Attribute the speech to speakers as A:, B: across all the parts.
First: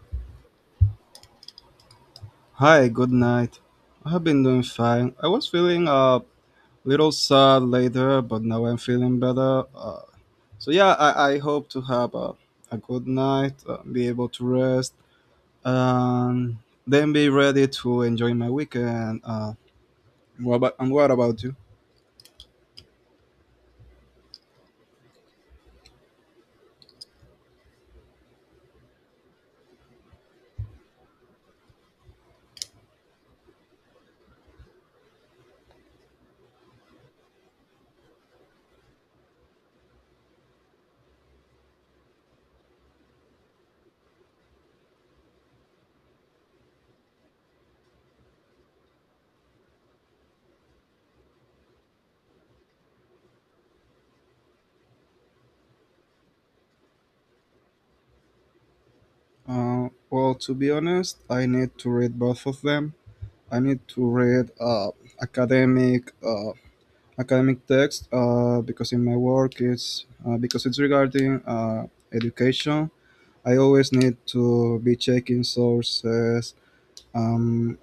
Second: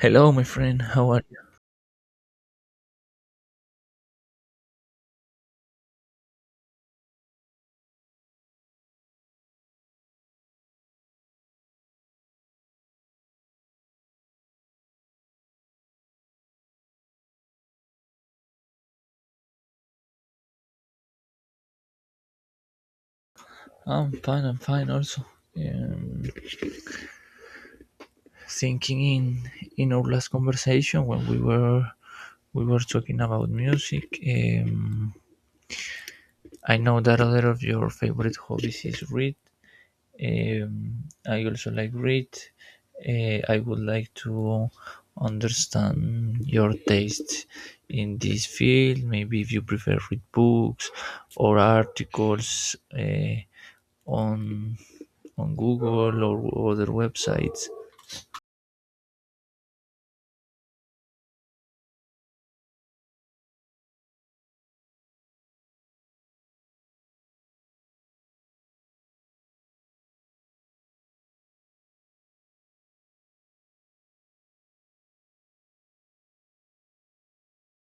A: Hello, my friend. How are you?
B: Hi, good night. I have been doing fine. I was feeling a little sad later, but now I'm feeling better. So yeah, I hope to have a good night, be able to rest, and then be ready to enjoy my weekend. What about, and what about you?
A: I'm fine. I'm fine. Also, um, thinking in our last conversation when we were talking about music. I know that a lot of your favorite hobbies is read. Um, I also like read. I would like to understand your taste in this field. Maybe if you prefer read books or articles. On Google or other websites.
B: Well, to be honest, I need to read both of them. I need to read academic uh, academic text because in my work it's because it's regarding education. I always need to be checking sources, um,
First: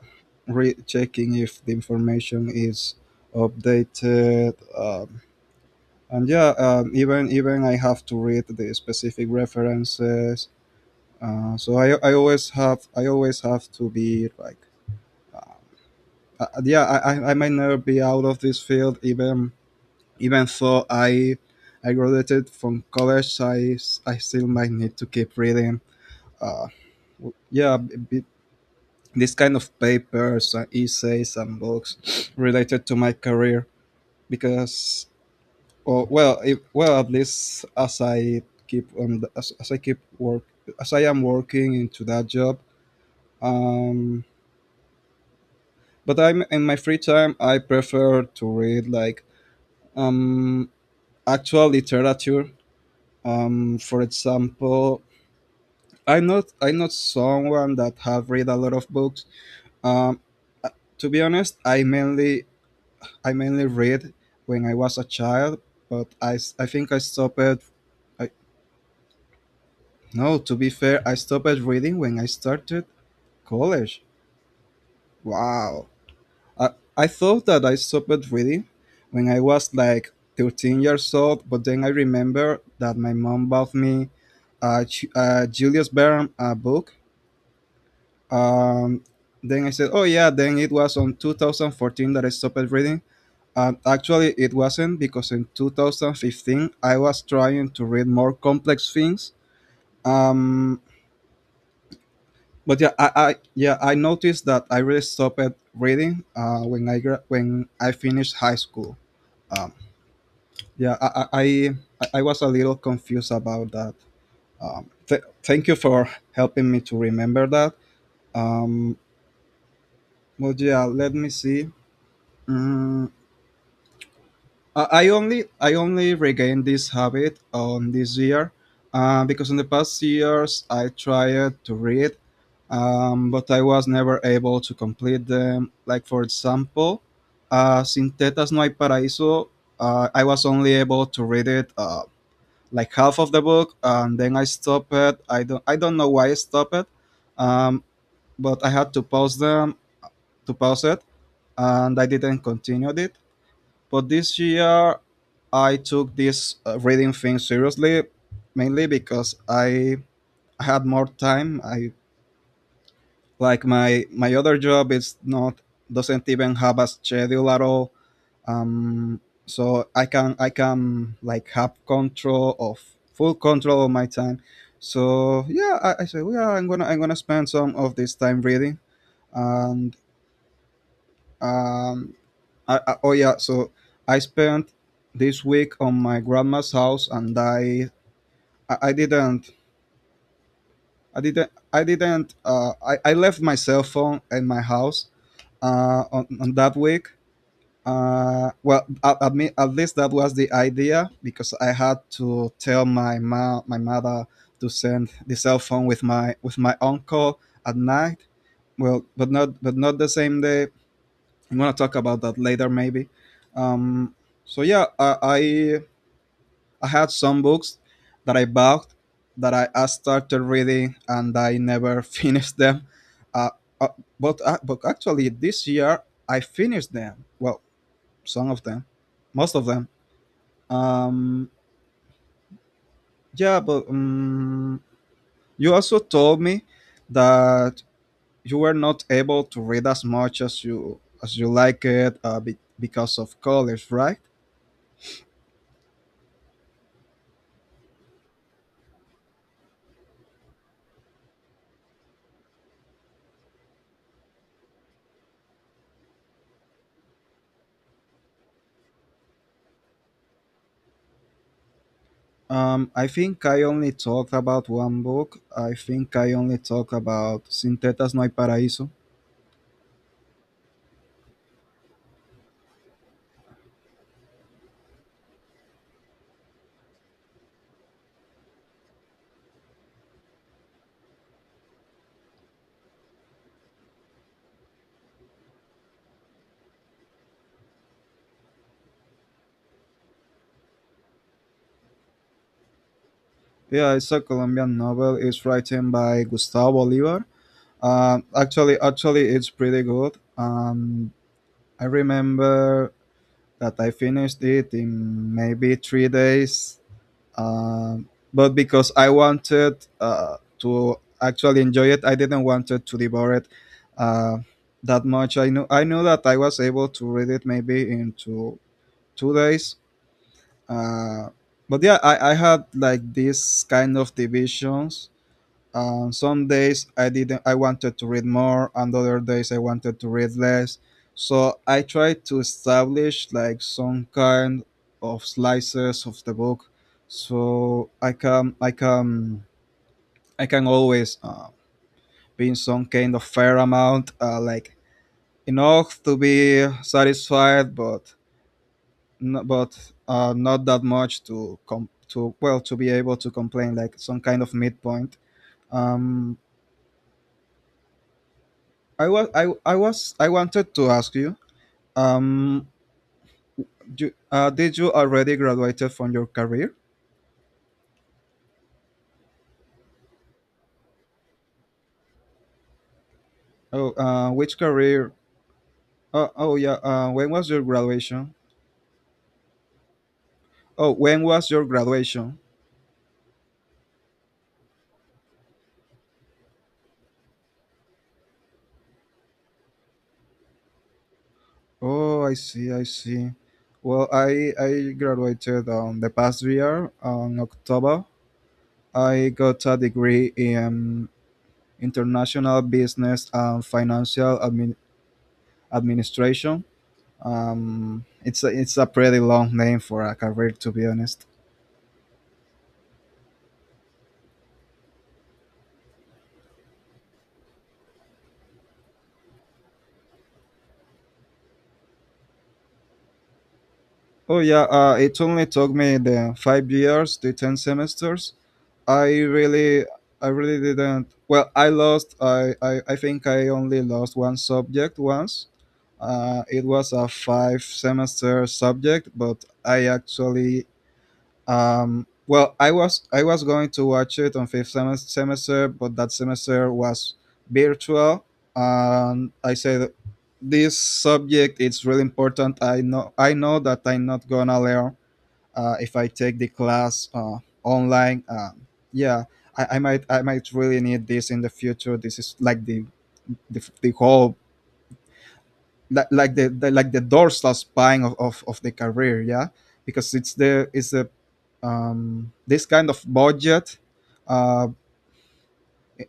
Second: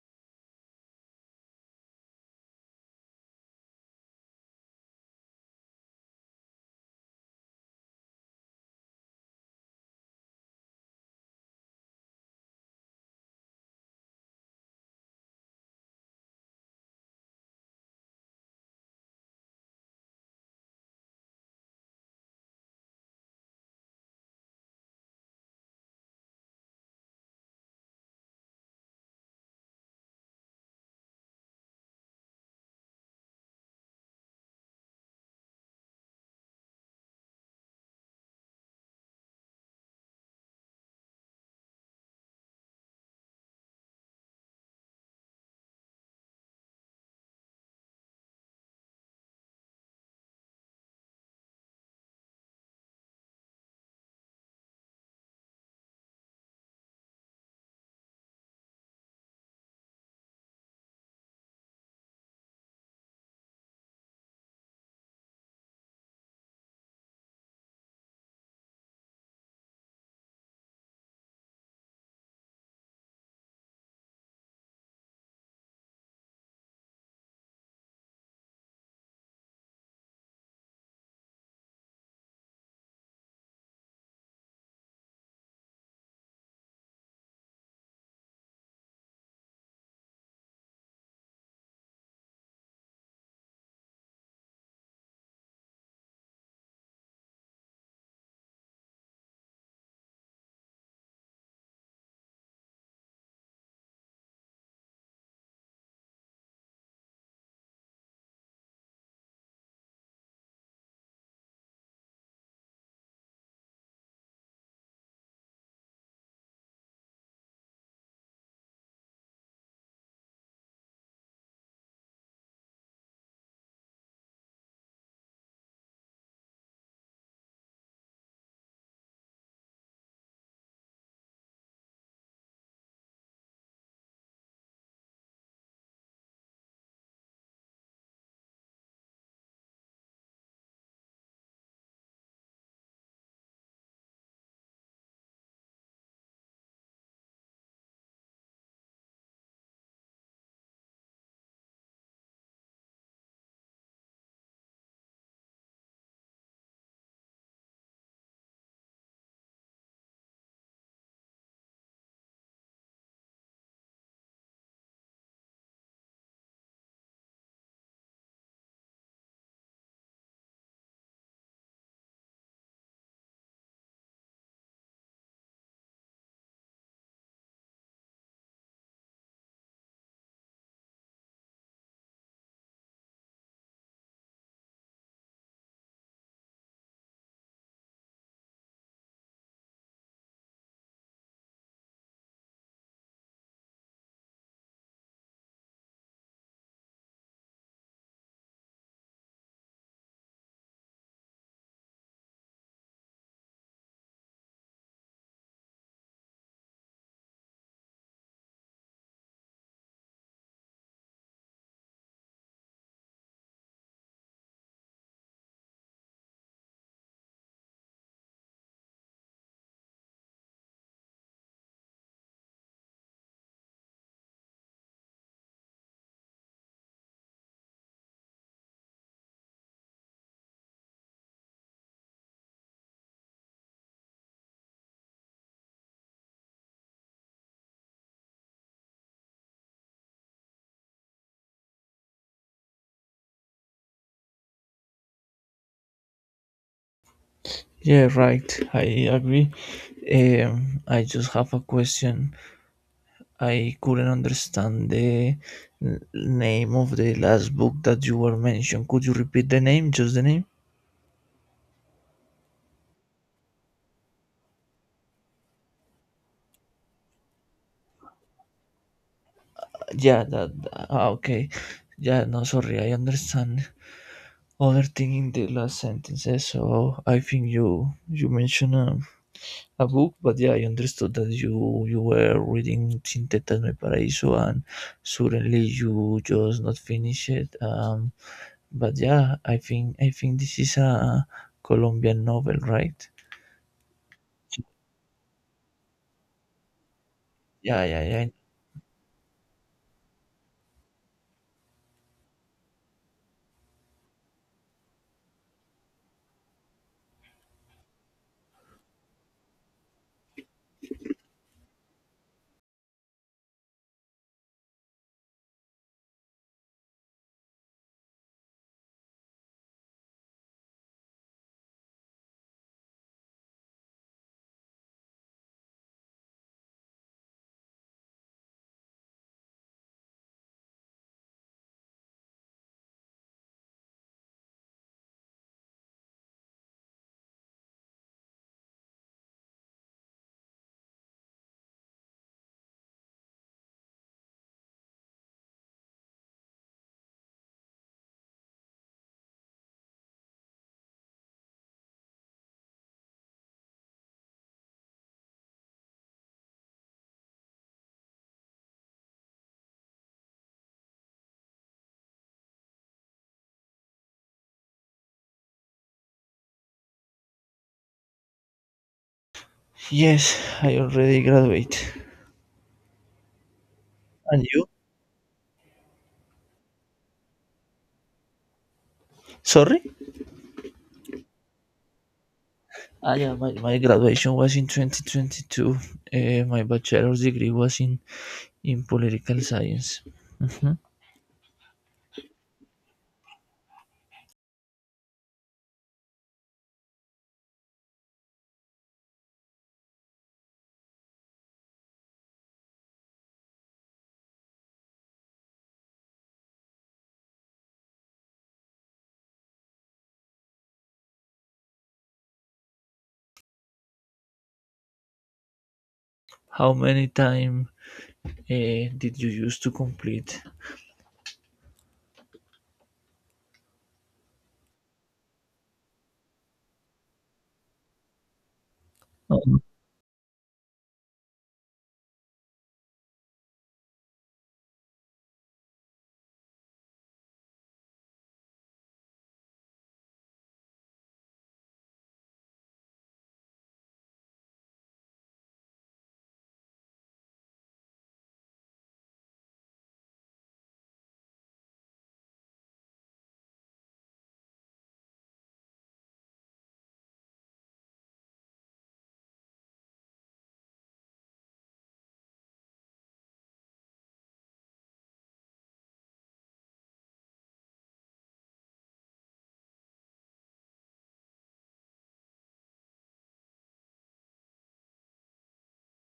B: re-checking if the information is updated, and yeah, even even I have to read the specific references. Uh, I always have to be like uh, yeah, I might never be out of this field, even even though I graduated from college, I still might need to keep reading. Uh, w- yeah, b- b- this kind of papers, essays, and books related to my career, because, oh, well, if, well, at least as I keep on the, as I keep work as I am working into that job. Um, but I'm in my free time, I prefer to read like um actual literature. For example, I'm not someone that have read a lot of books. Um, uh, to be honest, I mainly read when I was a child, but I think I stopped. I, no, to be fair, I stopped reading when I started college. Wow, I I thought that I stopped reading when I was like 13 years old, but then I remember that my mom bought me Julius Verne book. Um, then I said, oh yeah, then it was on 2014 that I stopped reading. And actually, it wasn't, because in 2015 I was trying to read more complex things. Um, but yeah, I noticed that I really stopped reading uh, when I finished high school. Um, yeah, I I was a little confused about that. Thank you for helping me to remember that. Um, but yeah, let me see. Mm, Uh, I only regained this habit on this year, because in the past years I tried to read, but I was never able to complete them. Like for example, Sin Tetas No Hay Paraíso, I was only able to read it like half of the book, and then I stopped it. I don't know why I stopped it, um, but I had to pause it, and I didn't continue it. But this year, I took this reading thing seriously, mainly because I had more time. I like my other job is not doesn't even have a schedule at all. So I can like have control of full control of my time. So yeah, I said, yeah, I'm gonna spend some of this time reading, and um, oh yeah, so I spent this week on my grandma's house, and I didn't I didn't I didn't I left my cell phone in my house uh, on that week. Uh, well, I mean, at least that was the idea because I had to tell my mother to send the cell phone with my uncle at night. Well, but not the same day. I'm gonna talk about that later, maybe. Um, so yeah, I had some books that I bought, that I started reading and I never finished them. Uh, uh, but actually, this year I finished them. Well, some of them, most of them. Um, yeah, but you also told me that you were not able to read as much as you like it, because of college, right?
A: Yeah, right. I agree. I just have a question. I couldn't understand the name of the last book that you were mentioned. Could you repeat the name? Just the name?
B: I think I only talked about one book. I think I only talked about Sin Tetas No Hay Paraíso.
A: Yeah, that. Ah, okay. Yeah, no, sorry. I understand. Other thing in the last sentences. So I think you mentioned a book, but yeah, I understood that you were reading Sin Tetas My Paraíso and suddenly you just not finish it. But yeah, I think this is a Colombian novel, right?
B: Yeah, it's a Colombian novel. It's written by Gustavo Bolívar.
A: Yeah, yeah,
B: Uh,
A: yeah.
B: actually, actually, it's pretty good. I remember that I finished it in maybe 3 days. But because I wanted to actually enjoy it, I didn't want it to devour it uh, that much. I knew that I was able to read it maybe into 2 days. Uh, but yeah, I had like these kind of divisions. Some days I didn't. I wanted to read more, and other days I wanted to read less. So I tried to establish like some kind of slices of the book, so I can always be in some kind of fair amount, like enough to be satisfied, but no, but not that much to to be able to complain, like some kind of midpoint. Um, I wanted to ask you, um did you already graduated from your career?
A: Yes, I already graduate.
B: Oh,
A: And
B: which
A: you?
B: career? Oh, oh yeah. When was your graduation?
A: Sorry?
B: Oh, when was your graduation?
A: Ah, yeah, my graduation was in 2022. My bachelor's degree was in political science. Mhm.
B: Oh, I see. I see. Well, I graduated on the past year on October. I got a degree in international business and administration. Um, it's a pretty long name for a career, to be honest.
A: How many time did you use to complete?
B: Oh yeah, it only took me the 5 years, the 10 semesters. I really, I really didn't. Well, I lost. I think I only lost one subject once. It was a five semester subject, but I actually— Well, I was going to watch it on fifth semester, but that semester was virtual, and I said this subject it's really important. I know that I'm not gonna learn if I take the class online. Um, yeah, I might really need this in the future. This is like the whole like the like the dorsal spine of the career, yeah, because it's the, this kind of budget. uh,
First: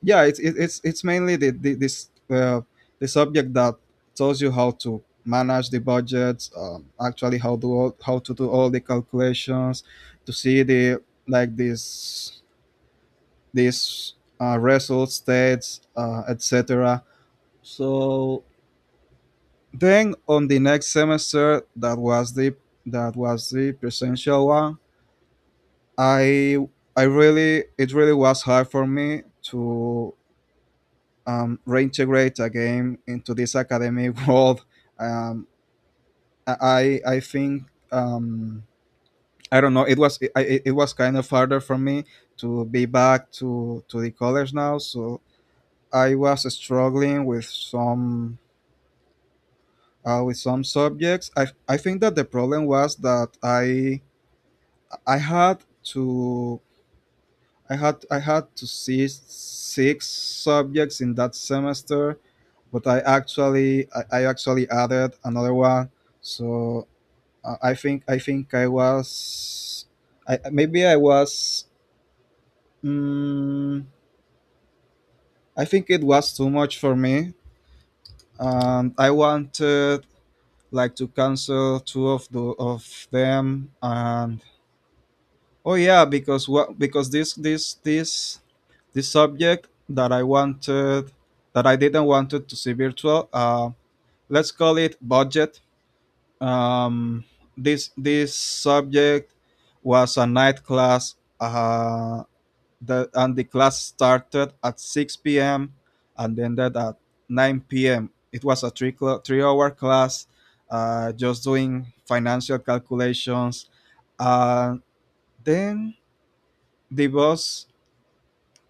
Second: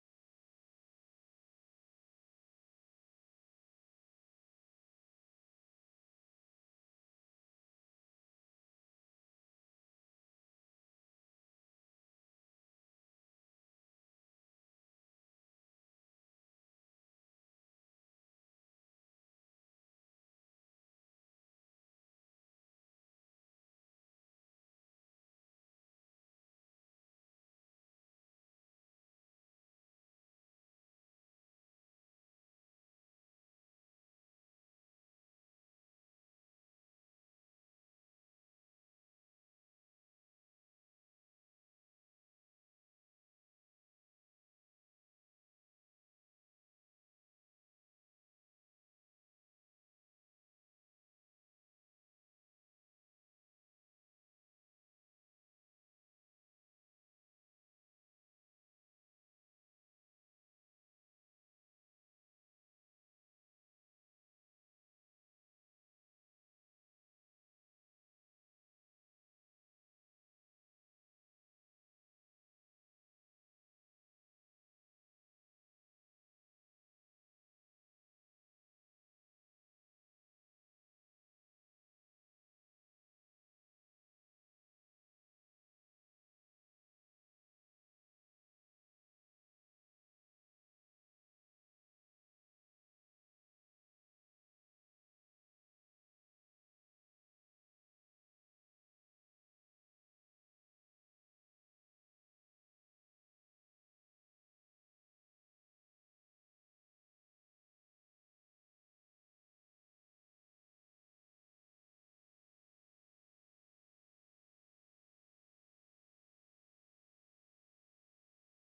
B: yeah it's it, it's it's mainly the subject that tells you how to manage the budgets, actually how to how to do all the calculations to see the, like, this result states, etc. So then on the next semester, that was the— presential one. I I really it really was hard for me to reintegrate again into this academic world. Um, I I I think um, I don't know. It was— it was kind of harder for me to be back to the college now. So I was struggling with some subjects. I think that the problem was that I had to I had— I had to see 6 subjects in that semester, but I actually added another one. So I think I was— I maybe I was mm I think it was too much for me, and I wanted like to cancel two of them, and oh yeah, because what because This subject that I wanted, that I didn't wanted to see virtual. Let's call it budget. Um, this subject was a night class. Uh, the and the class started at 6 p.m. and ended at 9 p.m. It was a 3 hour class, just doing financial calculations. Uh, then the boss—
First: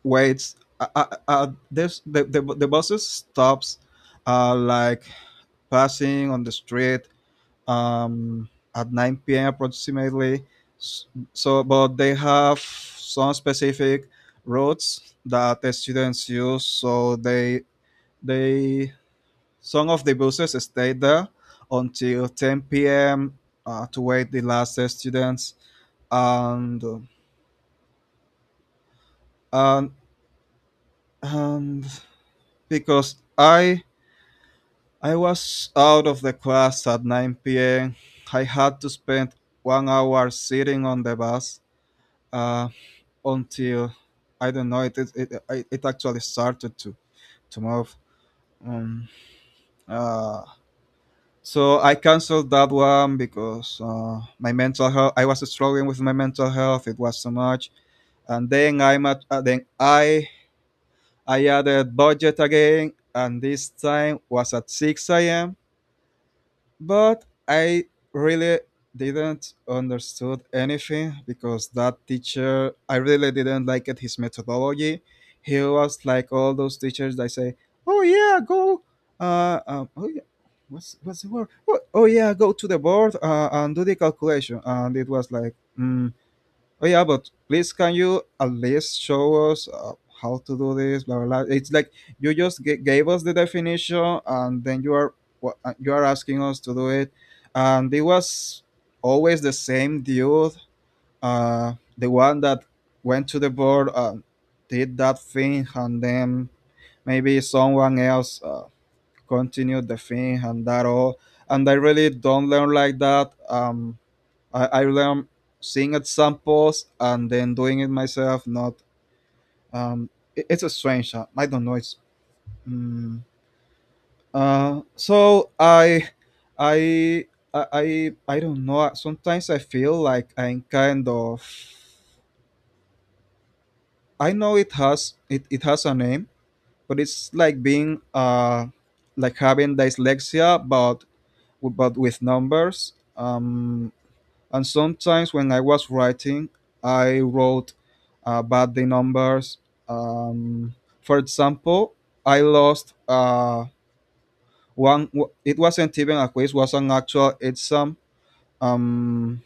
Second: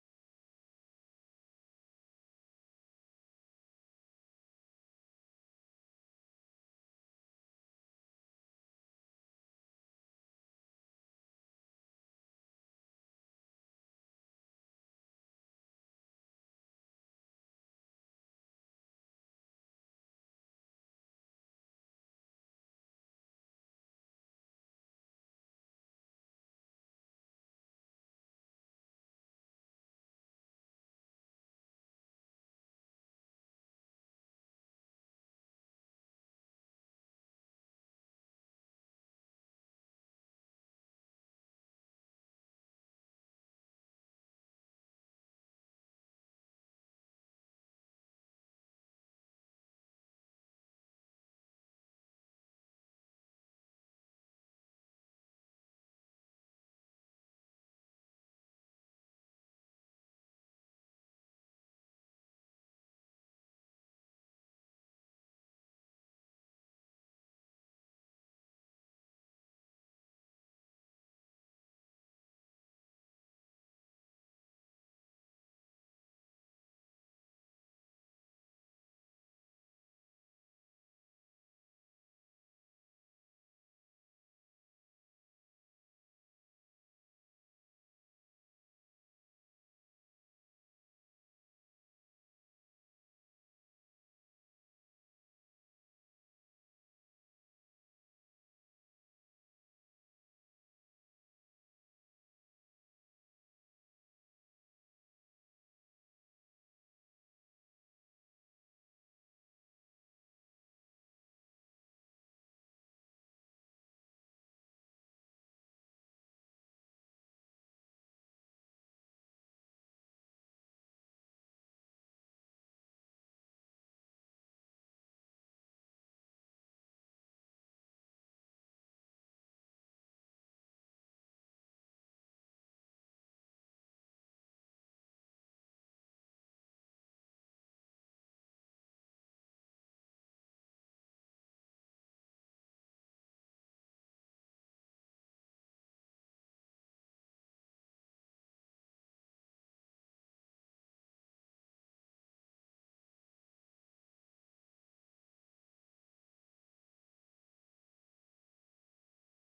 B: wait, there's the buses stops, like passing on the street um at 9 p.m. approximately. So, but they have some specific routes that the students use. So they some of the buses stay there until 10 p.m. To wait the last students, and and and because I was out of the class at 9 p.m. I had to spend 1 hour sitting on the bus uh, until, I don't know, it actually started to move. Um, uh, so I canceled that one because my mental health. I was struggling with my mental health. It was so much, and then then I added budget again, and this time was at 6 a.m. But I really didn't understood anything because that teacher I really didn't like it his methodology. He was like all those teachers that say, "Oh yeah, go, oh yeah, what's the word? Oh, oh yeah, go to the board and do the calculation." And it was like, mm, oh yeah, but please can you at least show us how to do this? Blah blah, blah. It's like you just gave us the definition, and then you are you are asking us to do it, and it was always the same dude, the one that went to the board and did that thing, and then maybe someone else continued the thing and that all. And I really don't learn like that. I learned seeing at samples and then doing it myself. Not um, it's a strange. I don't know. It's mm uh, so I I I I I don't know. Sometimes I feel like I'm kind of. I know it has it has a name, but it's like being like having dyslexia, but with numbers. Um, And sometimes when I was writing, I wrote about the numbers. Um, for example, I lost one. It wasn't even a quiz; was an actual exam. Um,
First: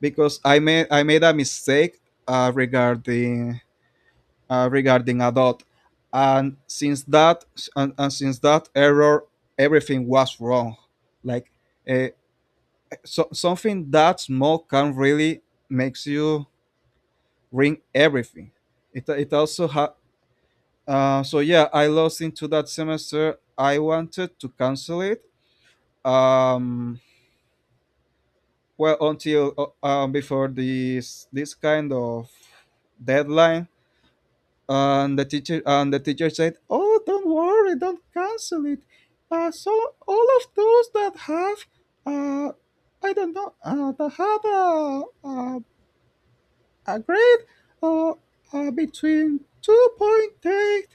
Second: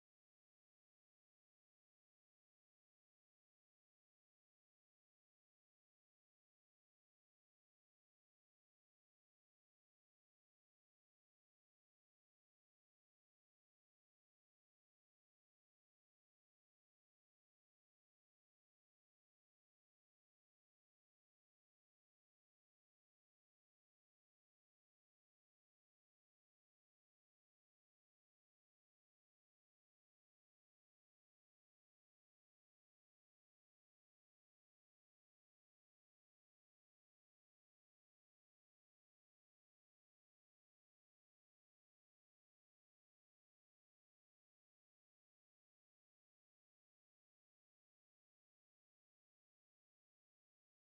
B: because I made a mistake uh, regarding regarding a dot, and since that and since that error, everything was wrong. Like uh, something that small can really makes you ring everything. It, it also ha- so yeah, I lost into that semester. I wanted to cancel it. Um, well, until before this kind of deadline, and the teacher said, "Oh, don't worry, don't cancel it." So all of those that have, uh, I don't know, that have a a grade uh, between 2.8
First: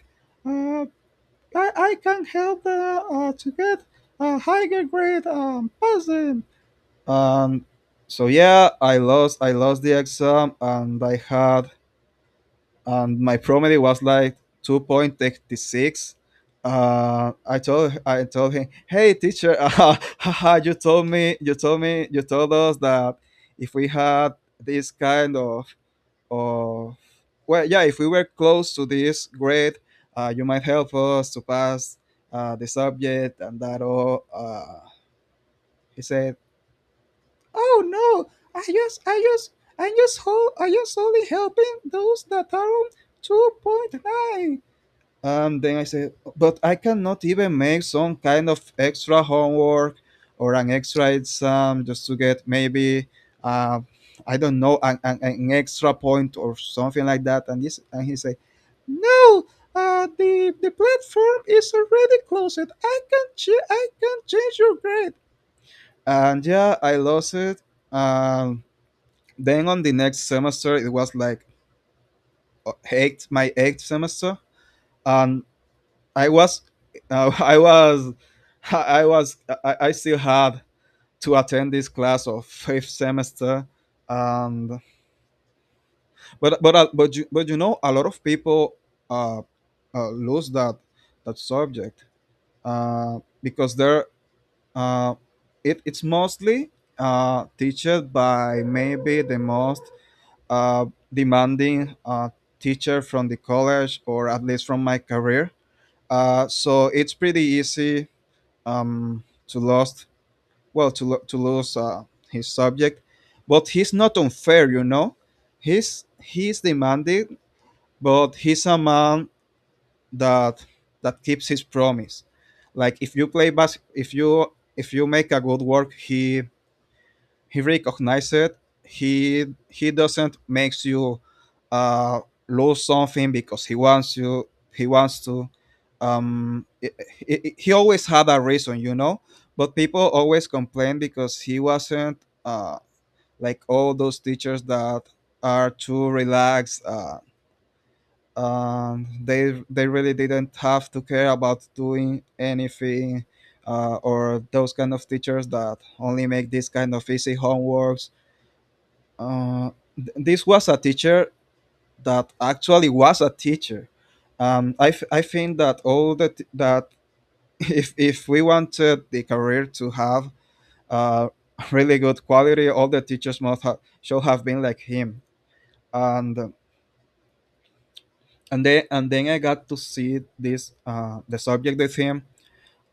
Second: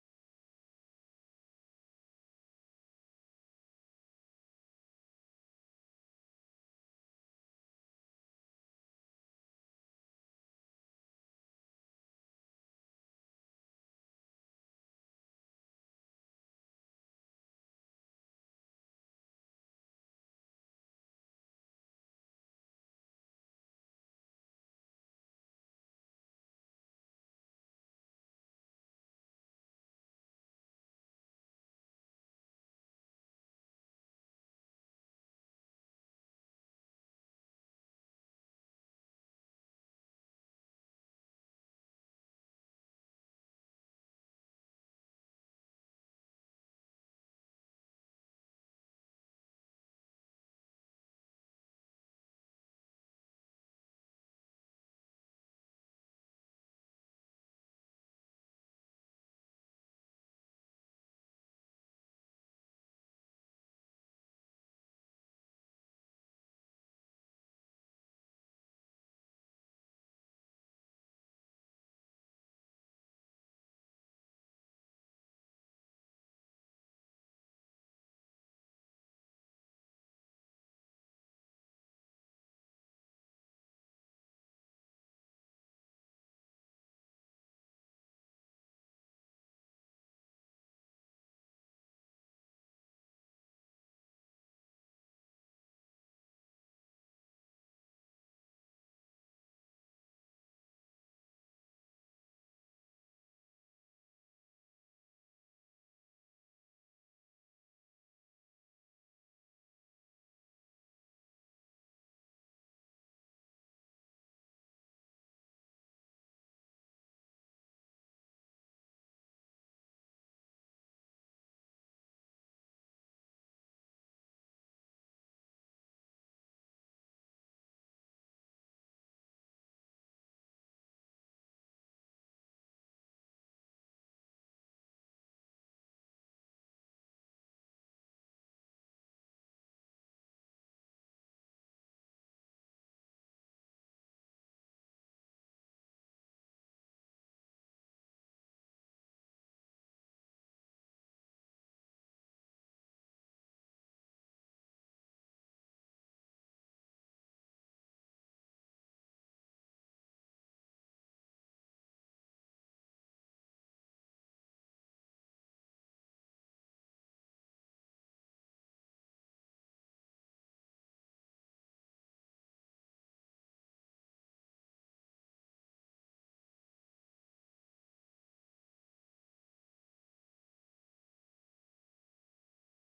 B: uh, I can help the, to get a higher grade pass them. And so yeah, I lost the exam, and I had and my promedy was like 2.86. I told him, "Hey, teacher, you told me, you told me, you told us that if we had this kind of of well yeah if we were close to this grade you might help us to pass the subject and that all." He said, "Oh no, i just i just I just only helping those that are on 2.9." And then I said, "But I cannot even make some kind of extra homework or an extra exam just to get maybe, uh, I don't know, an extra point or something like that." And he said, "No, the platform is already closed. I can I can change your grade." And yeah, I lost it. Um, then on the next semester, it was like my eighth semester, and I was, I was, I was, I still had to attend this class of fifth semester, and but you know, a lot of people uh, lose that subject because they're uh, it, it's mostly teached by maybe the most uh, demanding teacher from the college or at least from my career. So it's pretty easy to lost well to to lose his subject, but he's not unfair, you know. He's demanding, but he's a man that that keeps his promise. Like if you play if you make a good work, he recognizes it. He doesn't makes you uh, lose something because he wants you. He wants to. He always had a reason, you know. But people always complain because he wasn't uh, like all those teachers that are too relaxed. They really didn't have to care about doing anything, or those kind of teachers that only make this kind of easy homeworks. This was a teacher that actually was a teacher. I, I think that all that if we wanted the career to have uh, really good quality, all the teachers must have should have been like him. And and then I got to see this the subject with him,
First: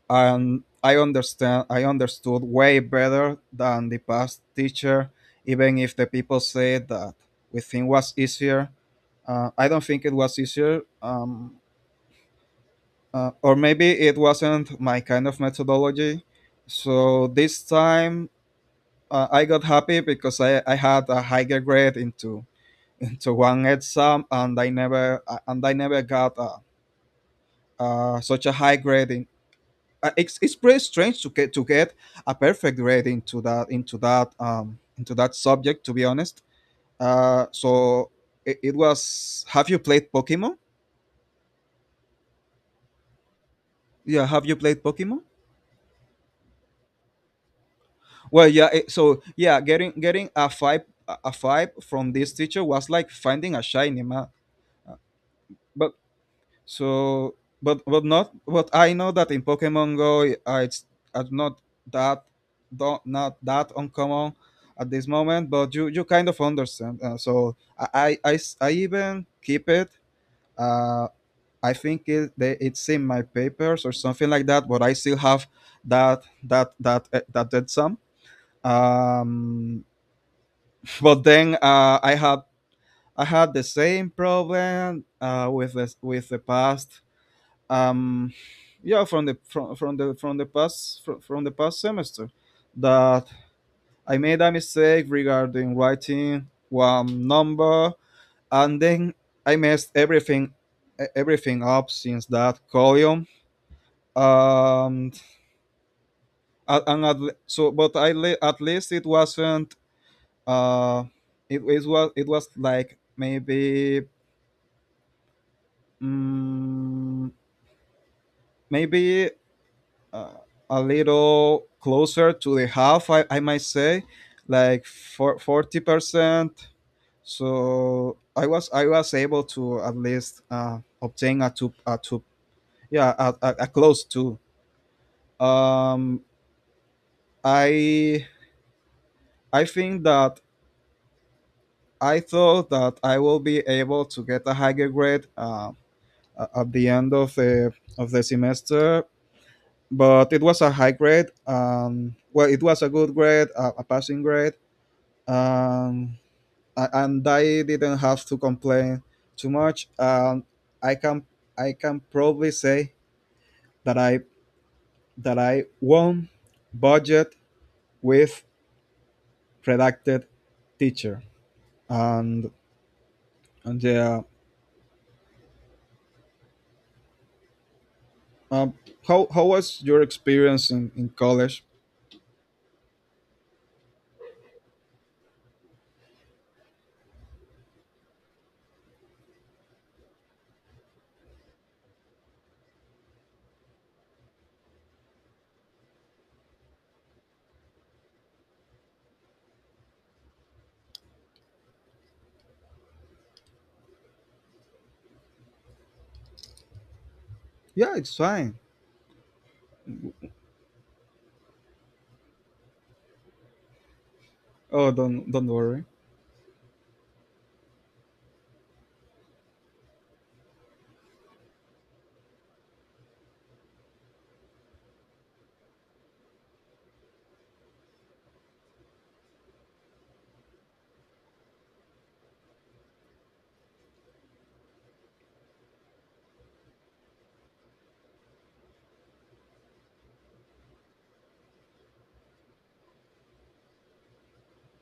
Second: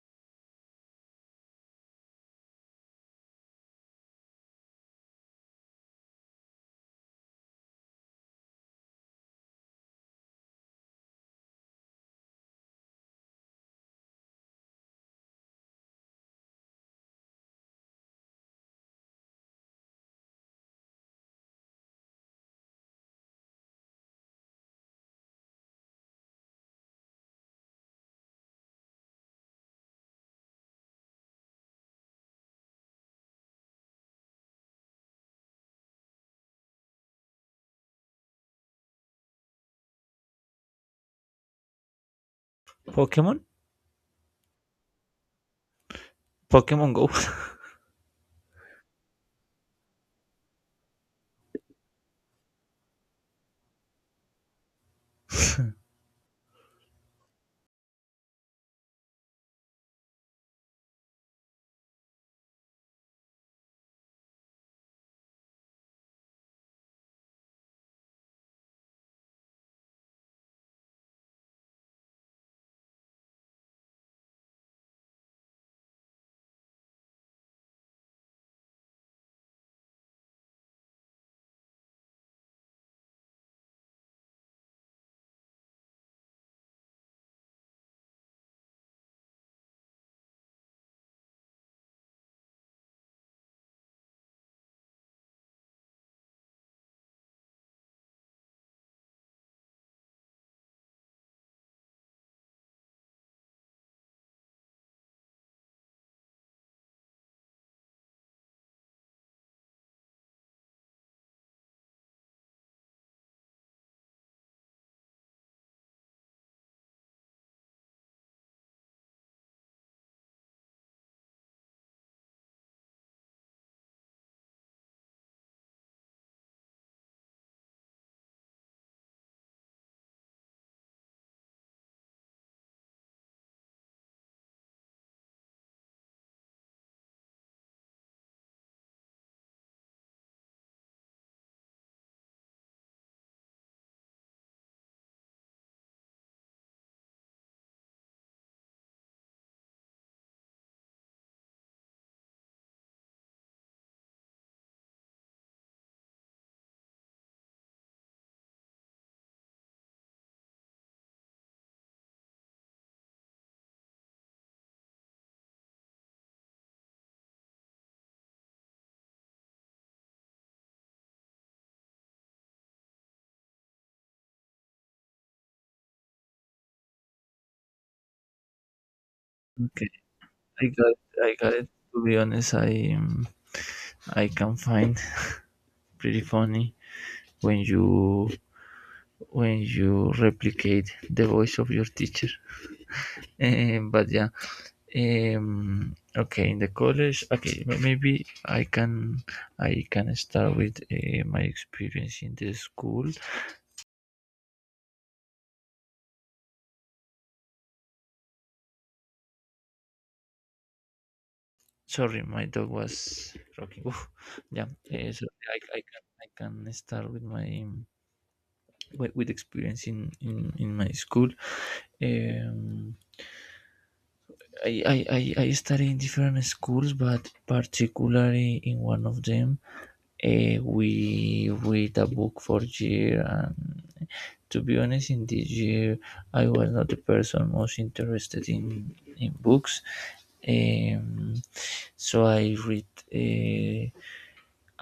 B: and I understood way better than the past teacher, even if the people said that we think was easier. I don't think it was easier, or maybe it wasn't my kind of methodology. So this time I got happy because I had a higher grade into one exam, and I never got such a high grade in it's pretty strange to get a perfect grade into that into that into that subject, to be honest. So it, it was have you played Pokemon?
A: Pokemon?
B: Yeah, have you played Pokemon?
A: Pokemon Go.
B: Well yeah, so yeah, getting a five, a five from this teacher was like finding a shiny man. So, but not. But I know that in Pokemon Go, it's not that don't not that uncommon at this moment. But you kind of understand. I even keep it. Uh, I think it's in my papers or something like that. But I still have that that dead sum. Um, but then I had the same problem with the past um yeah from the past semester that I made a mistake regarding writing one number, and then I messed everything everything up since that column. Um a- and at, le- so But at least it wasn't uh it, it was like maybe mm, maybe uh, a little closer to the half, I might say, like for 40%. So i was able to at least obtain a two, yeah, a close two. um i I think that I thought that I will be able to get a higher grade, at the end of the semester. But it was a high grade, well, it was a good grade, a passing grade. um, and I didn't have to complain too much. I can I can probably say that I that I won budget with redacted teacher. And and yeah. um, how was
A: Okay,
B: your experience in
A: I got
B: college?
A: it. To be honest, I can find pretty funny when you replicate the voice of your teacher. But yeah, okay. In the college, okay, maybe I can start with my experience in the school.
B: Yeah, it's fine.
A: Sorry, my dog was rocking. Oof. Yeah,
B: Oh,
A: so
B: don't
A: I, I
B: worry.
A: can I can start with my with experience in my school. um, I, I, I studied in different schools, but particularly in one of them, we read a book for year, and to be honest, in this year I was not the person most interested in books. um, so I read uh,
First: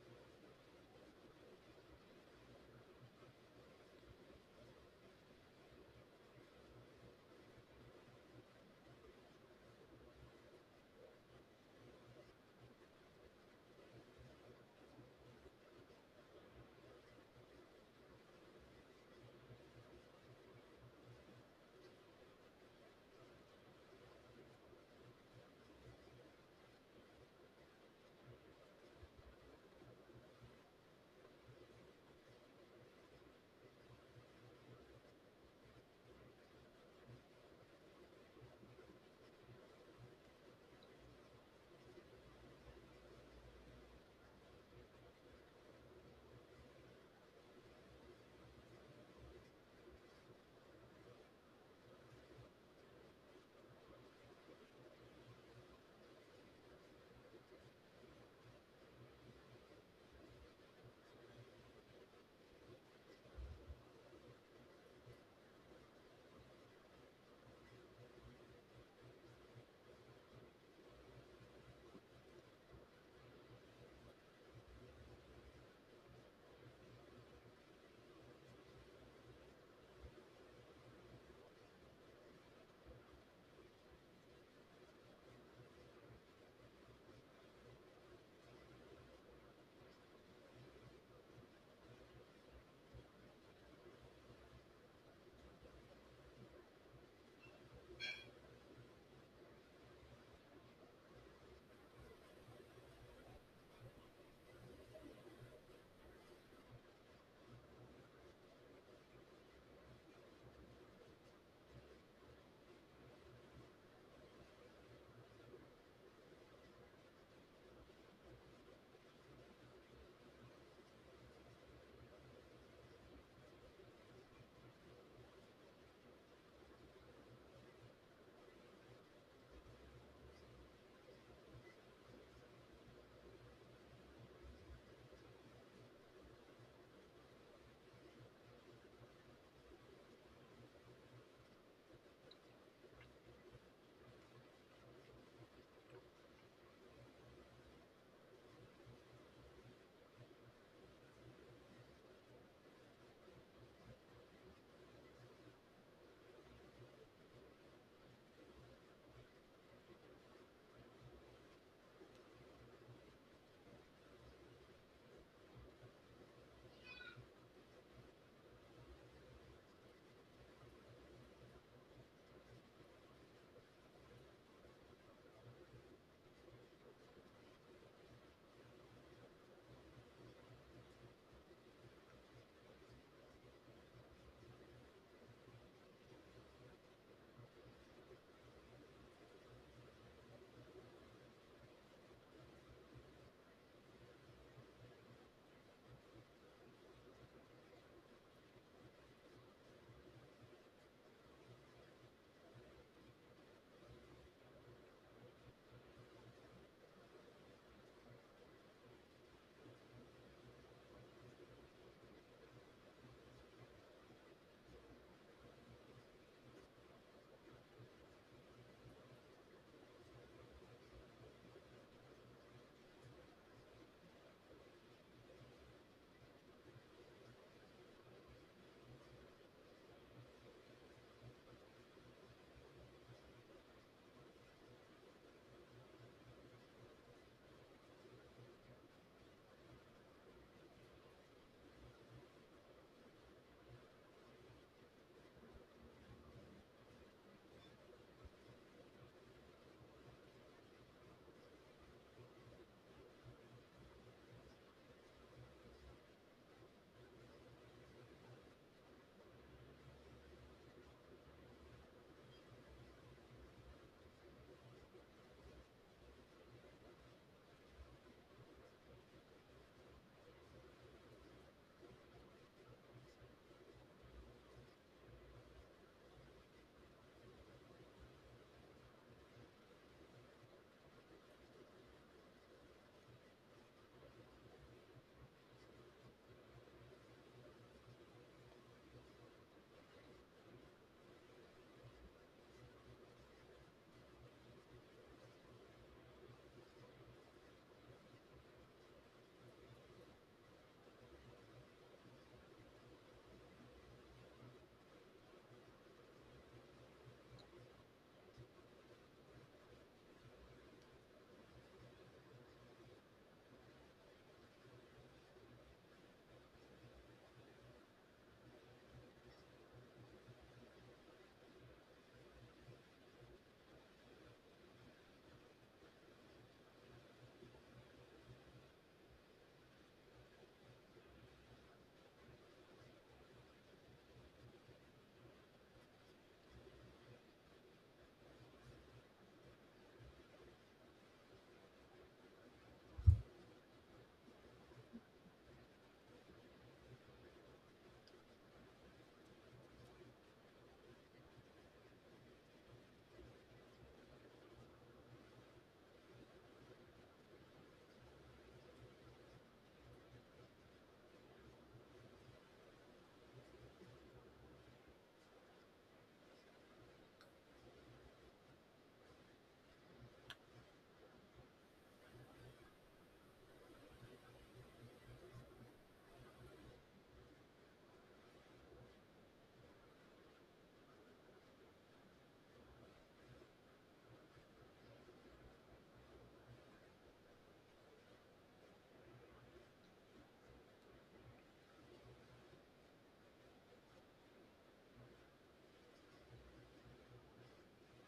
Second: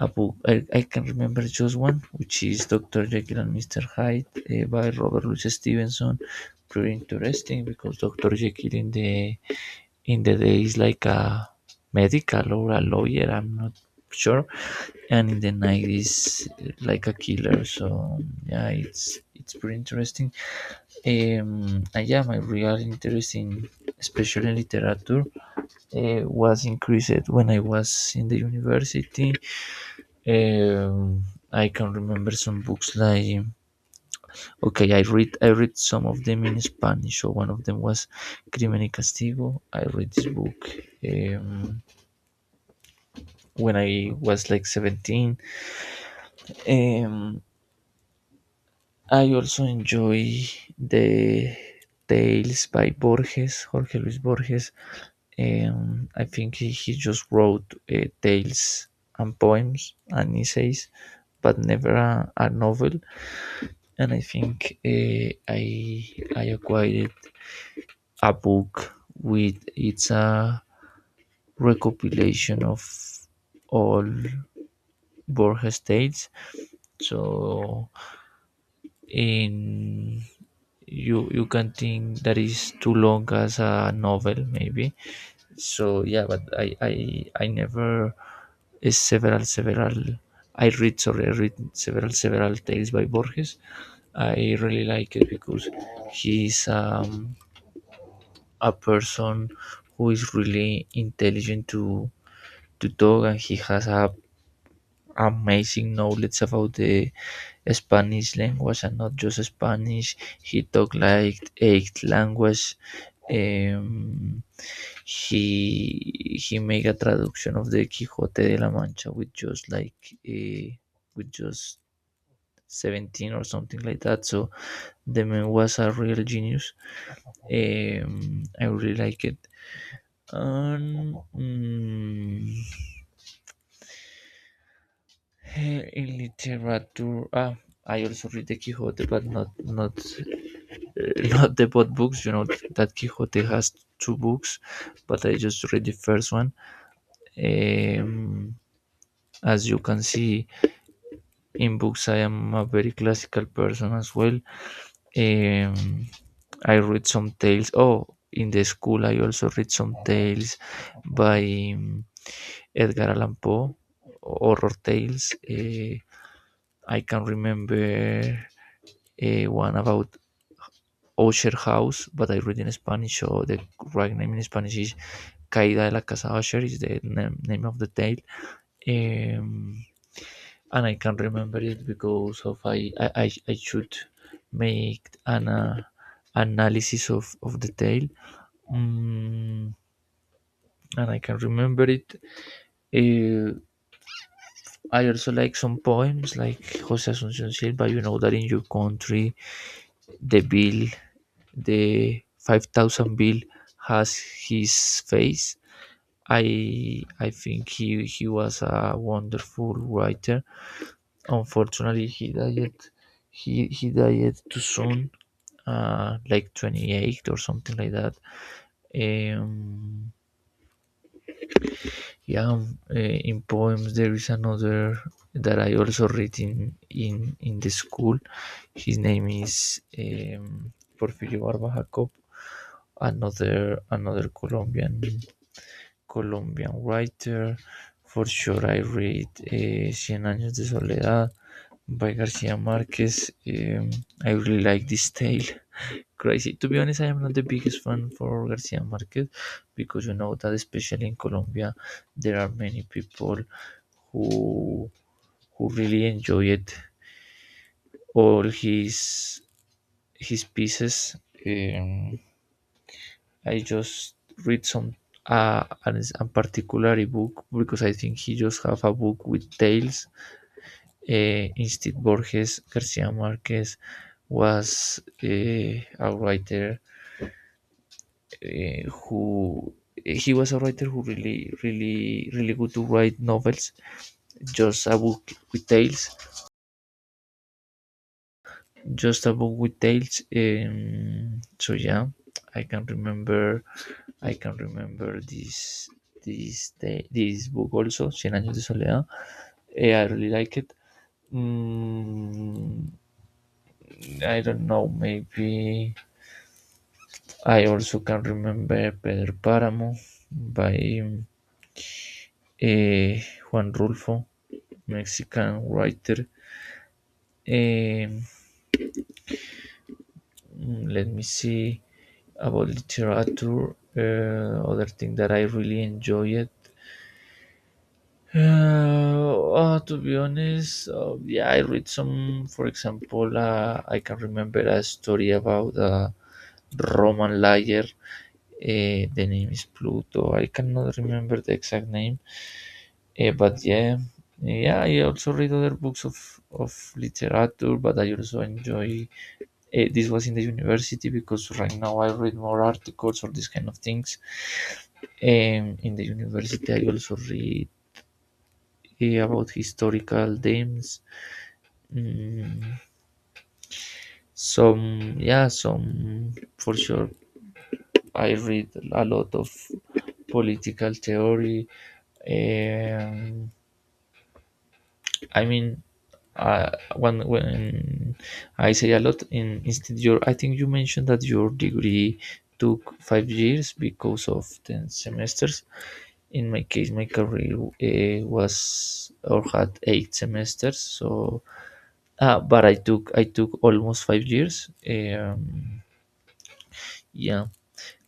A: a book. I can remember just one, which is Dr. Jekyll and Mr. Hyde by Robert Louis Stevenson. Pretty interesting because Dr. Jekyll in the day is like a medical or a lawyer. I'm not sure, and in the night is like a killer. So yeah, it's pretty interesting. And yeah, my real interest in, especially in literature, was increased when I was in the university. um, I can remember some books like, okay, I read some of them in Spanish. So one of them was Crimen y Castigo. I read this book um, when I was like 17. Um, I also enjoy the tales by Borges, Jorge Luis Borges. I think he just wrote tales and poems and essays, but never a novel. And I think I acquired a book with, it's a recopilation of all Borges tales. So in you can think that is too long as a novel maybe. So yeah, but I never is several several I read, sorry, I read several tales by Borges. I really like it because he's a person who is really intelligent to talk, and he has a amazing knowledge about the Spanish language, and not just Spanish. He talk like eight language. Um, he make a traduction of the Quixote de la Mancha with just like uh, with just 17 or something like that. So the man was a real genius. I really like it. Um, mm, in literature, I also read the Quixote, but not not the both books. You know that Quixote has two books, but I just read the first one. Um, as you can see, in books, I am a very classical person as well. Um, I read some tales. Oh, in the school, I also read some tales by um, Edgar Allan Poe, horror tales. I can remember one about Osher House, but I read in Spanish, so the right name in Spanish is Caída de la Casa Osher, is the name, name of the tale. Um, and I can remember it because of should make an analysis of the tale. Mm, and I can remember it. Uh, I also like some poems like Jose Asuncion Silva. You know that in your country, the bill, the 5,000 bill, has his face. I think he was a wonderful writer. Unfortunately, he died too soon, like 28 or something like that. Um, Yeah, in poems there is another that I also read in the school. His name is Porfirio Barba Jacob, another Colombian writer. For sure, I read Cien Años de Soledad by García Márquez. I really like this tale, crazy. To be honest, I am not the biggest fan for Garcia Marquez, because you know that, especially in Colombia, there are many people who who really enjoy it, all his pieces. Um, I just read some a particular book because I think he just have a book with tales. Instead, Borges, Garcia Marquez was uh, a writer uh, who he was a writer who really really really good to write novels, just a book with tales, so yeah, i can remember I can remember this this book, also Cien años de soledad. I really like it. Mm, I don't know, maybe I also can remember Pedro Páramo by eh, Juan Rulfo, Mexican writer. Um, let me see about literature. Other thing that I really enjoyed. Uh, oh, to be honest, yeah, I read some. For example, I can remember a story about a Roman liar. The name is Pluto. I cannot remember the exact name, but yeah, yeah. I also read other books of literature, but I also enjoy, this was in the university because right now I read more articles or these kind of things. In the university, I also read, about historical names. Mm, some, yeah, some. For sure, I read a lot of political theory. Um, I mean, when I say a lot in, instead your, I think you mentioned that your degree took 5 years because of 10 semesters. In my case, my career was or had 8 semesters. So, but I took almost 5 years. Yeah,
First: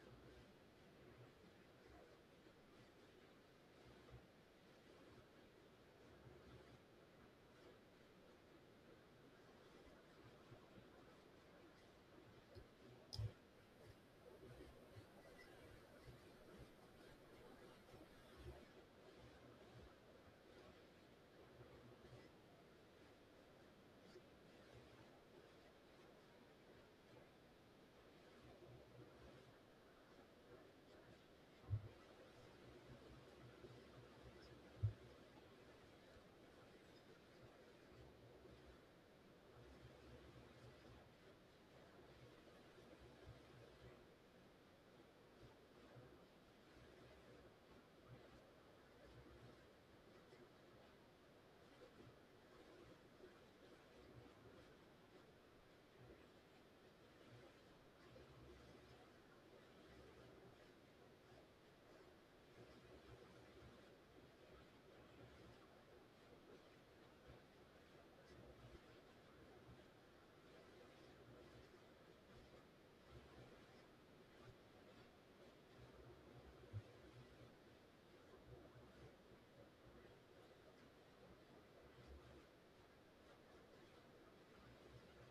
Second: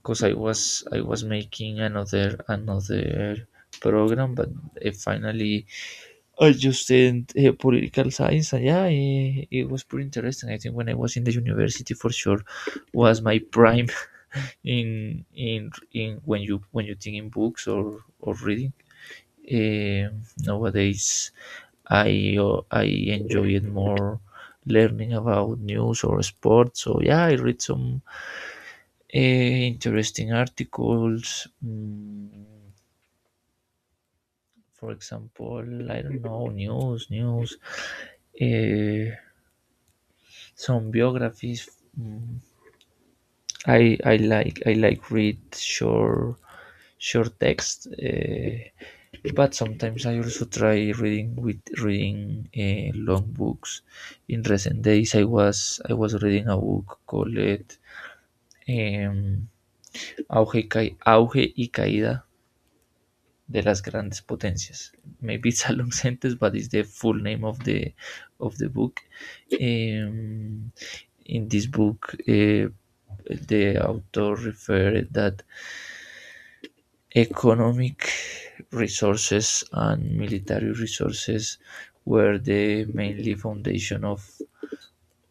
A: because I was making another program, but finally I just did political science, and yeah, it was pretty interesting. I think when I was in the university, for sure, was my prime in, when you think in books or reading. Nowadays, I enjoy it more learning about news or sports. So yeah, I read some interesting articles. For example, I don't know, news, eh, some biographies. mm, I like read short text, but sometimes I also try reading with reading long books. In recent days, I was reading a book called Auge, Auge y Caída de las Grandes Potencias. Maybe it's a long sentence, but it's the full name of the book. Um, in this book, the author referred that economic resources and military resources were the mainly foundation of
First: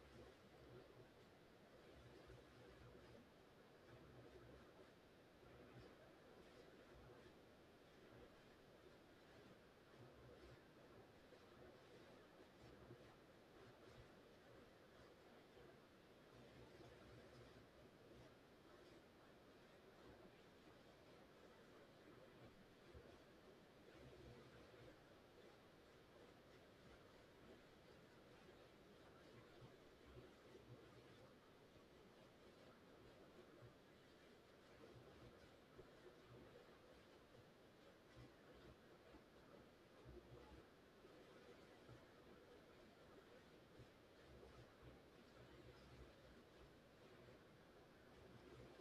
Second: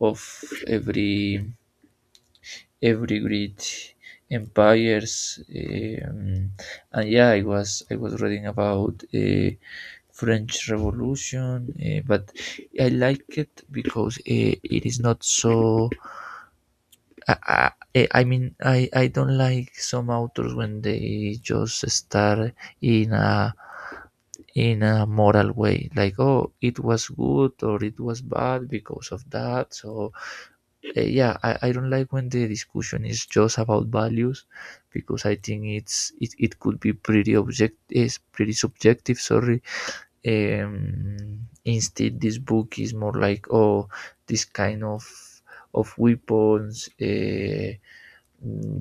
A: of every great empires. And yeah, I was reading about French Revolution, but I like it because it is not so, I mean, I don't like some authors when they just start in a moral way, like oh, it was good or it was bad because of that. So yeah, I don't like when the discussion is just about values, because I think it could be pretty object, is pretty subjective. Sorry. Instead, this book is more like, oh, this kind of weapons.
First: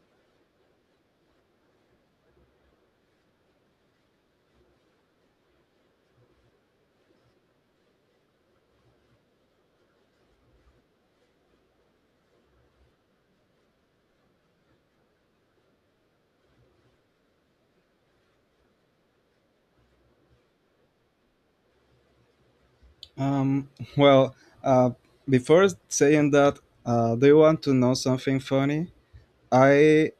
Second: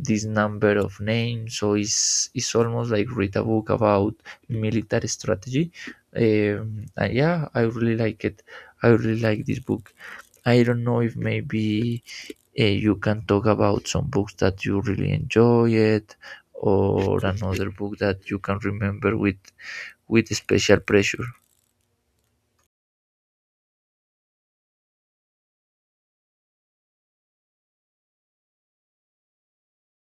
A: This number of names. So it's almost like read a book about military strategy. And yeah, I really like this book. I don't know if maybe you can talk about some books that you really enjoy it, or another book that you can remember with special pressure.
B: Um, well, uh, Before saying that, do you want to know something funny? I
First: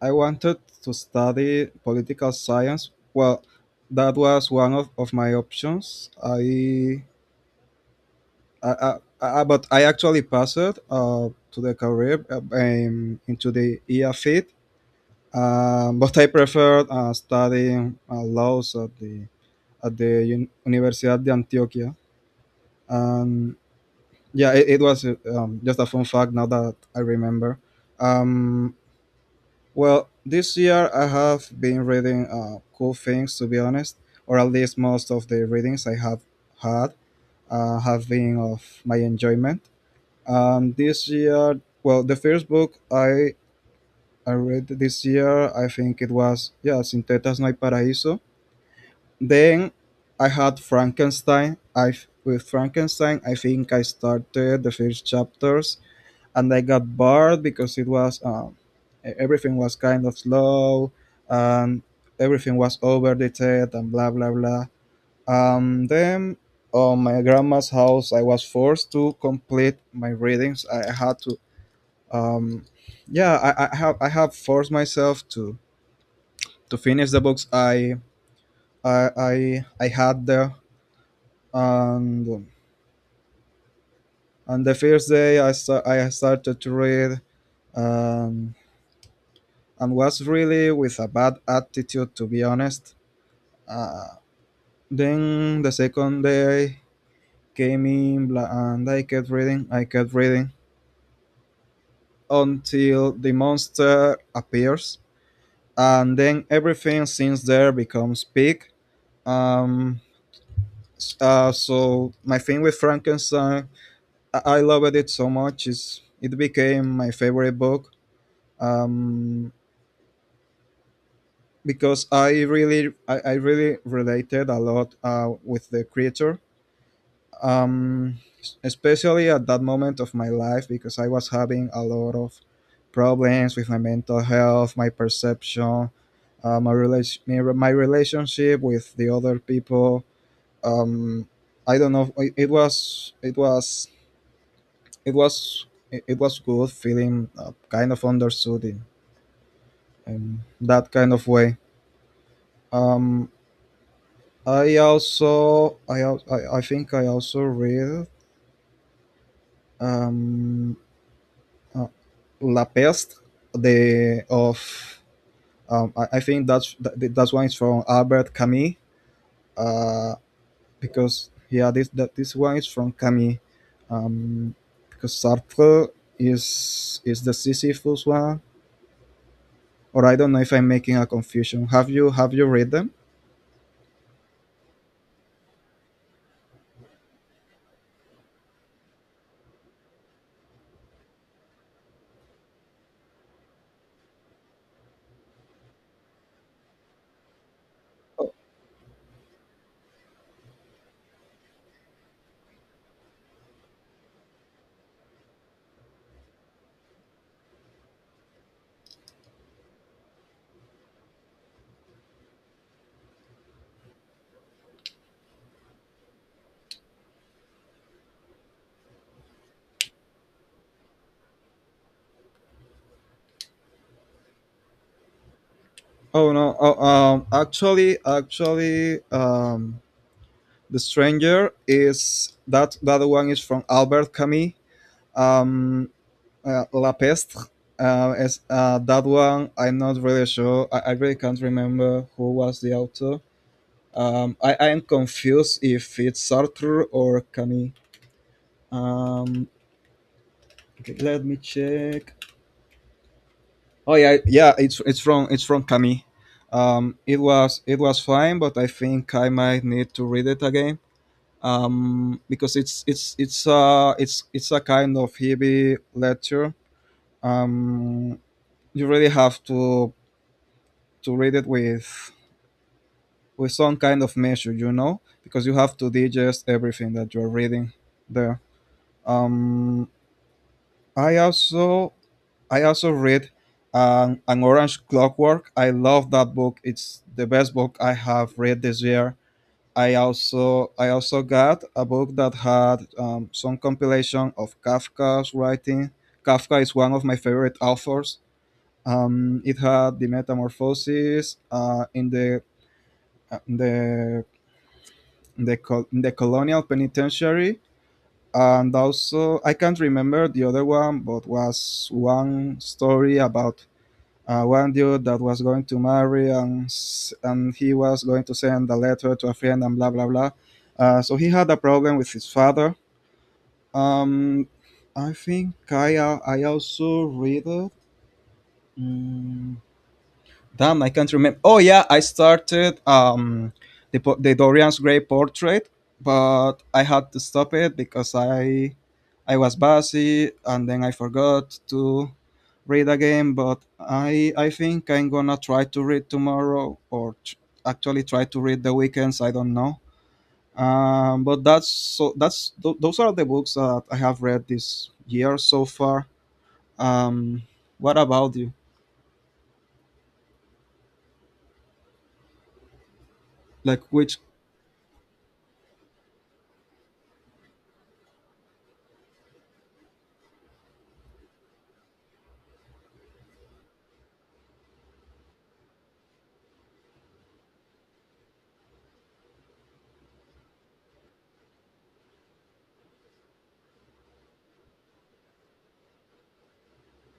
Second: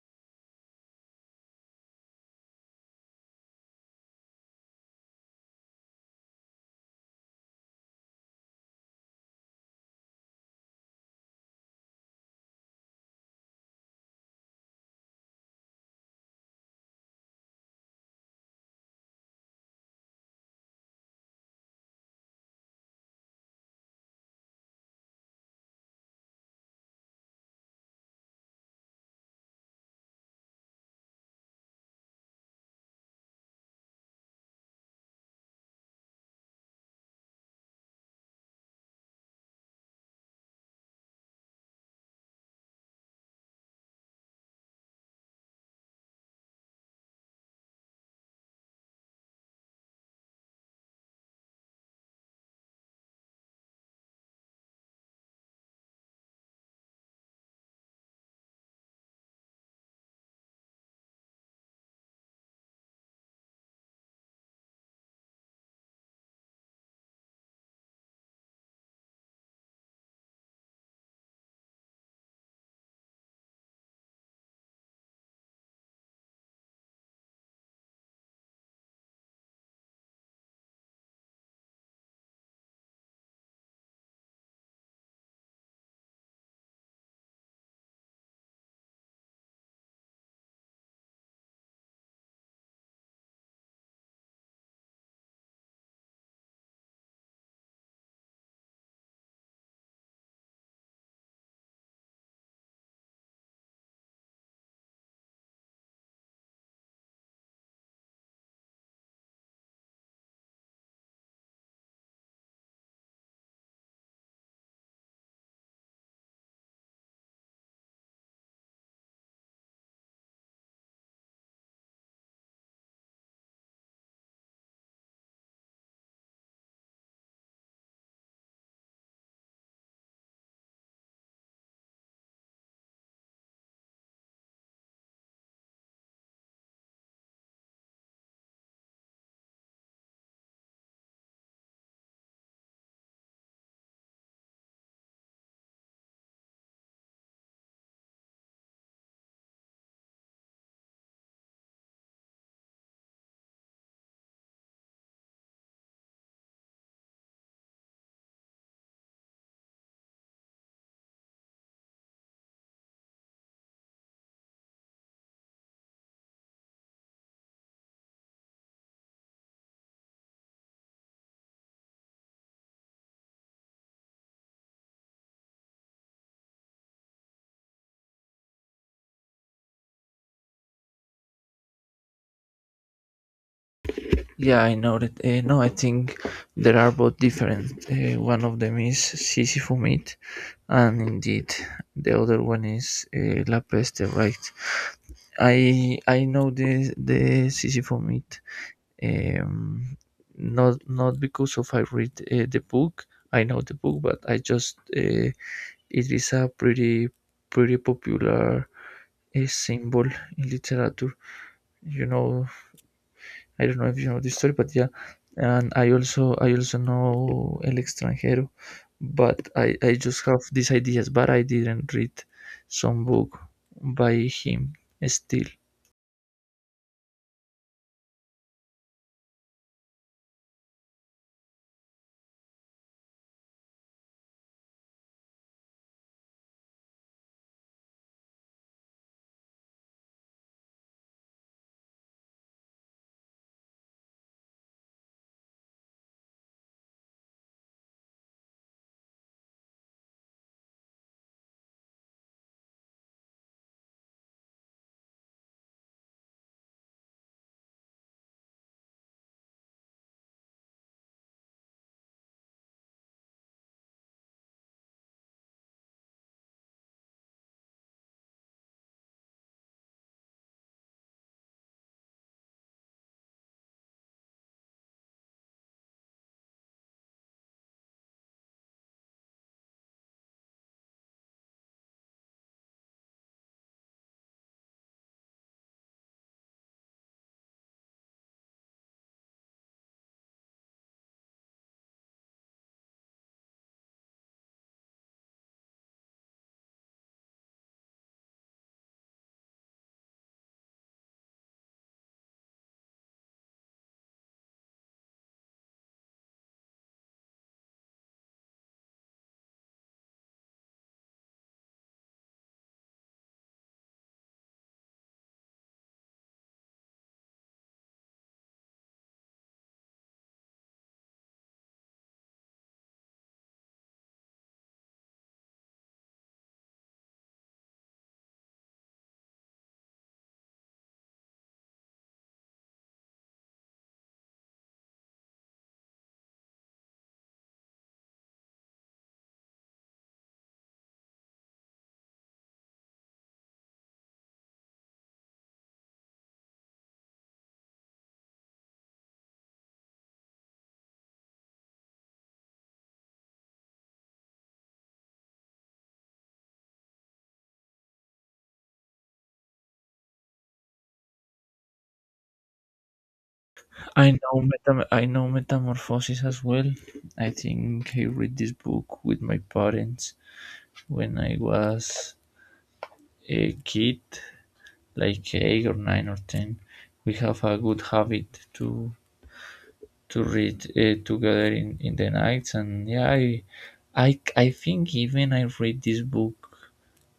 B: I wanted to study political science. Well, that was one of my options. But I actually passed to the career into the EAFIT. But I preferred studying laws at the Universidad de Antioquia. And yeah, it was just a fun fact, now that I remember. Um, Well, this year I have been reading cool things, to be honest, or at least most of the readings I have had have been of my enjoyment. This year, well, the first book I read this year, I think it was, yeah, Sintetas No Hay Paraíso. Then I had Frankenstein. I With Frankenstein, I think I started the first chapters and I got bored because it was everything was kind of slow, and everything was over detailed and blah blah blah. Then on my grandma's house, I was forced to complete my readings. I had to, um, yeah, I have forced myself to finish the books I had there and. On the first day, I started to read, um, and was really with a bad attitude, to be honest. Uh, then the second day came in and I kept reading until the monster appears, and then everything since there becomes big. Um, so my thing with Frankenstein, I loved it so much. It's, it became my favorite book. Um, because I really related a lot with the creature, um, especially at that moment of my life, because I was having a lot of problems with my mental health, my perception, my relationship with the other people. Um, I don't know. It was it, it was good feeling kind of understood in that kind of way. Um, I also I think I also read um, uh, La Peste, the of I think that's that one is from Albert Camus, uh, because yeah, this one is from Camus, um, because Sartre is the Sisyphus one, or I don't know if I'm making a confusion. Have you read them?
A: Yeah, I know that, no, I think there are both different. One of them is Sisyphus myth, and indeed the other one is La Peste, right? I know the Sisyphus myth, um, not because of I read the book. I know the book, but I just, it is a pretty popular, a symbol in literature. You know, I don't know if you know this story, but yeah. And I also know El Extranjero, but I just have these ideas, but I didn't read some book by him still.
B: Oh no, oh, actually, the Stranger, is that that one is from Albert Camus. Um, La Pestre. That one, I'm not really sure. I really can't remember who was the author. I am confused if it's Sartre or Camus. Um, okay, let me check. Oh yeah, yeah, it's it's from Camus. It was it was fine, but I think I might need to read it again, because it's a kind of heavy lecture. Um, you really have to read it with some kind of measure, you know, because you have to digest everything that you're reading there. Um, I also read an Orange Clockwork. I love that book. It's the best book I have read this year. I also got a book that had some compilation of Kafka's writing. Kafka is one of my favorite authors. It had the Metamorphoses uh, in the in the in the colonial penitentiary, and also I can't remember the other one, but was one story about one dude that was going to marry and and he was going to send a letter to a friend and blah blah blah. He had a problem with his father. Um, I think I also read it. Mm, Damn, I can't remember. Oh yeah, I started the Dorian's Gray portrait, but I had to stop it because I was busy and then I forgot to read again. But I think I'm gonna try to read tomorrow or actually try to read the weekends. I don't know. But that's those are the books that I have read this year so far. Um, what about you? Like which?
A: I know Metamorphosis as well. I think I read this book with my parents when I was a kid, like 8 or 9 or 10. We have a good habit to read together in the nights, and yeah, I, I think even I read this book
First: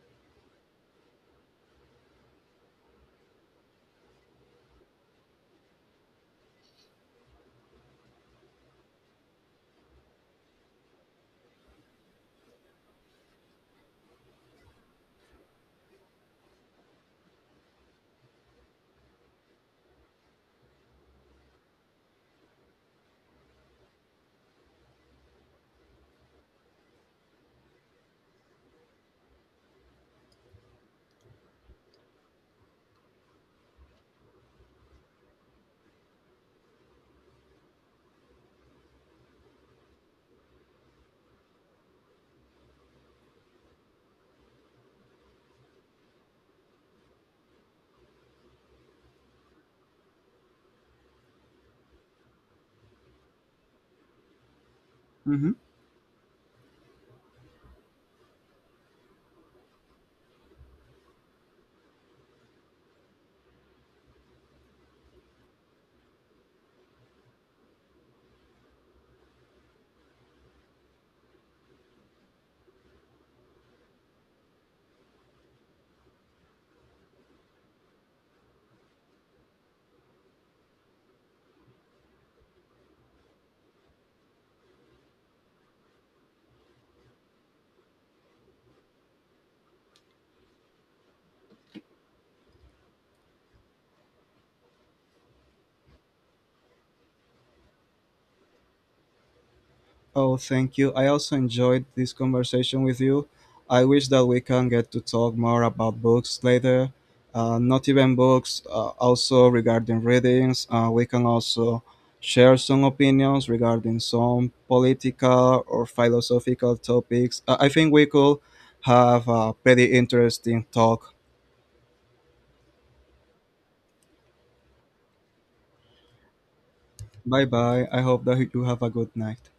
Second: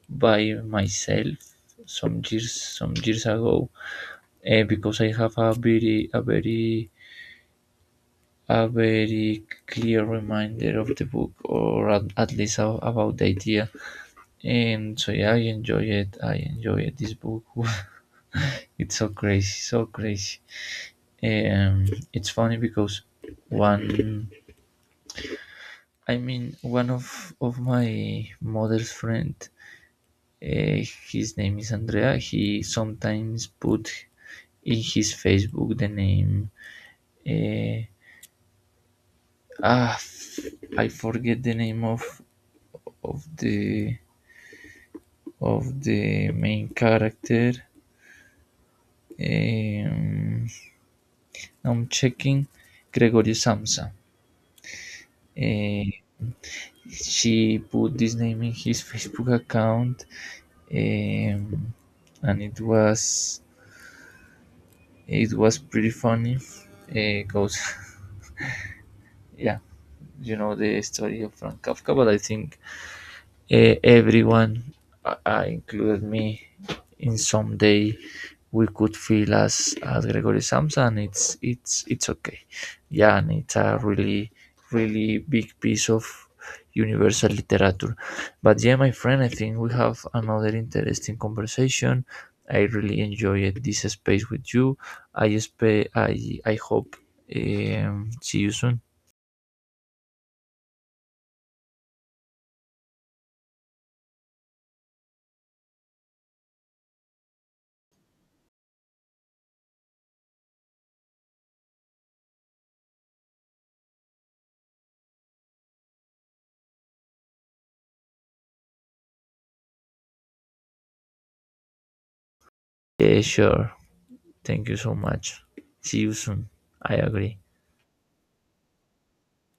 A: by myself some years ago because I have a very clear reminder of the book, or at least a, about the idea. And so yeah, I enjoy it this book. It's so crazy, um it's funny because one I mean, one of my mother's friend, uh, his name is Andrea. He sometimes put in his Facebook the name. Uh, ah, f- I forget the name of of the of the main character. Um, I'm checking Gregorio Samsa.
B: Mm-hmm.
A: Uh, she put this name in his Facebook account, um, and it was pretty funny because, yeah, you know the story of Franz Kafka, but I think, everyone, included me, in some day we could feel as Gregory Samson. It's okay. Yeah, and it's a really big piece of universal literature. But yeah, my friend, I think we have another interesting conversation. I really enjoyed this space with you. I hope see you soon.
B: Oh, thank you. I also enjoyed this conversation with you. I wish that we can get to talk more about books later. Not even books, also regarding readings. We can also share some opinions regarding some political or philosophical topics. I think we could have a pretty interesting talk.
A: Yeah, sure. Thank you so much. See you soon. I agree.
B: Bye bye. I hope that you have a good night.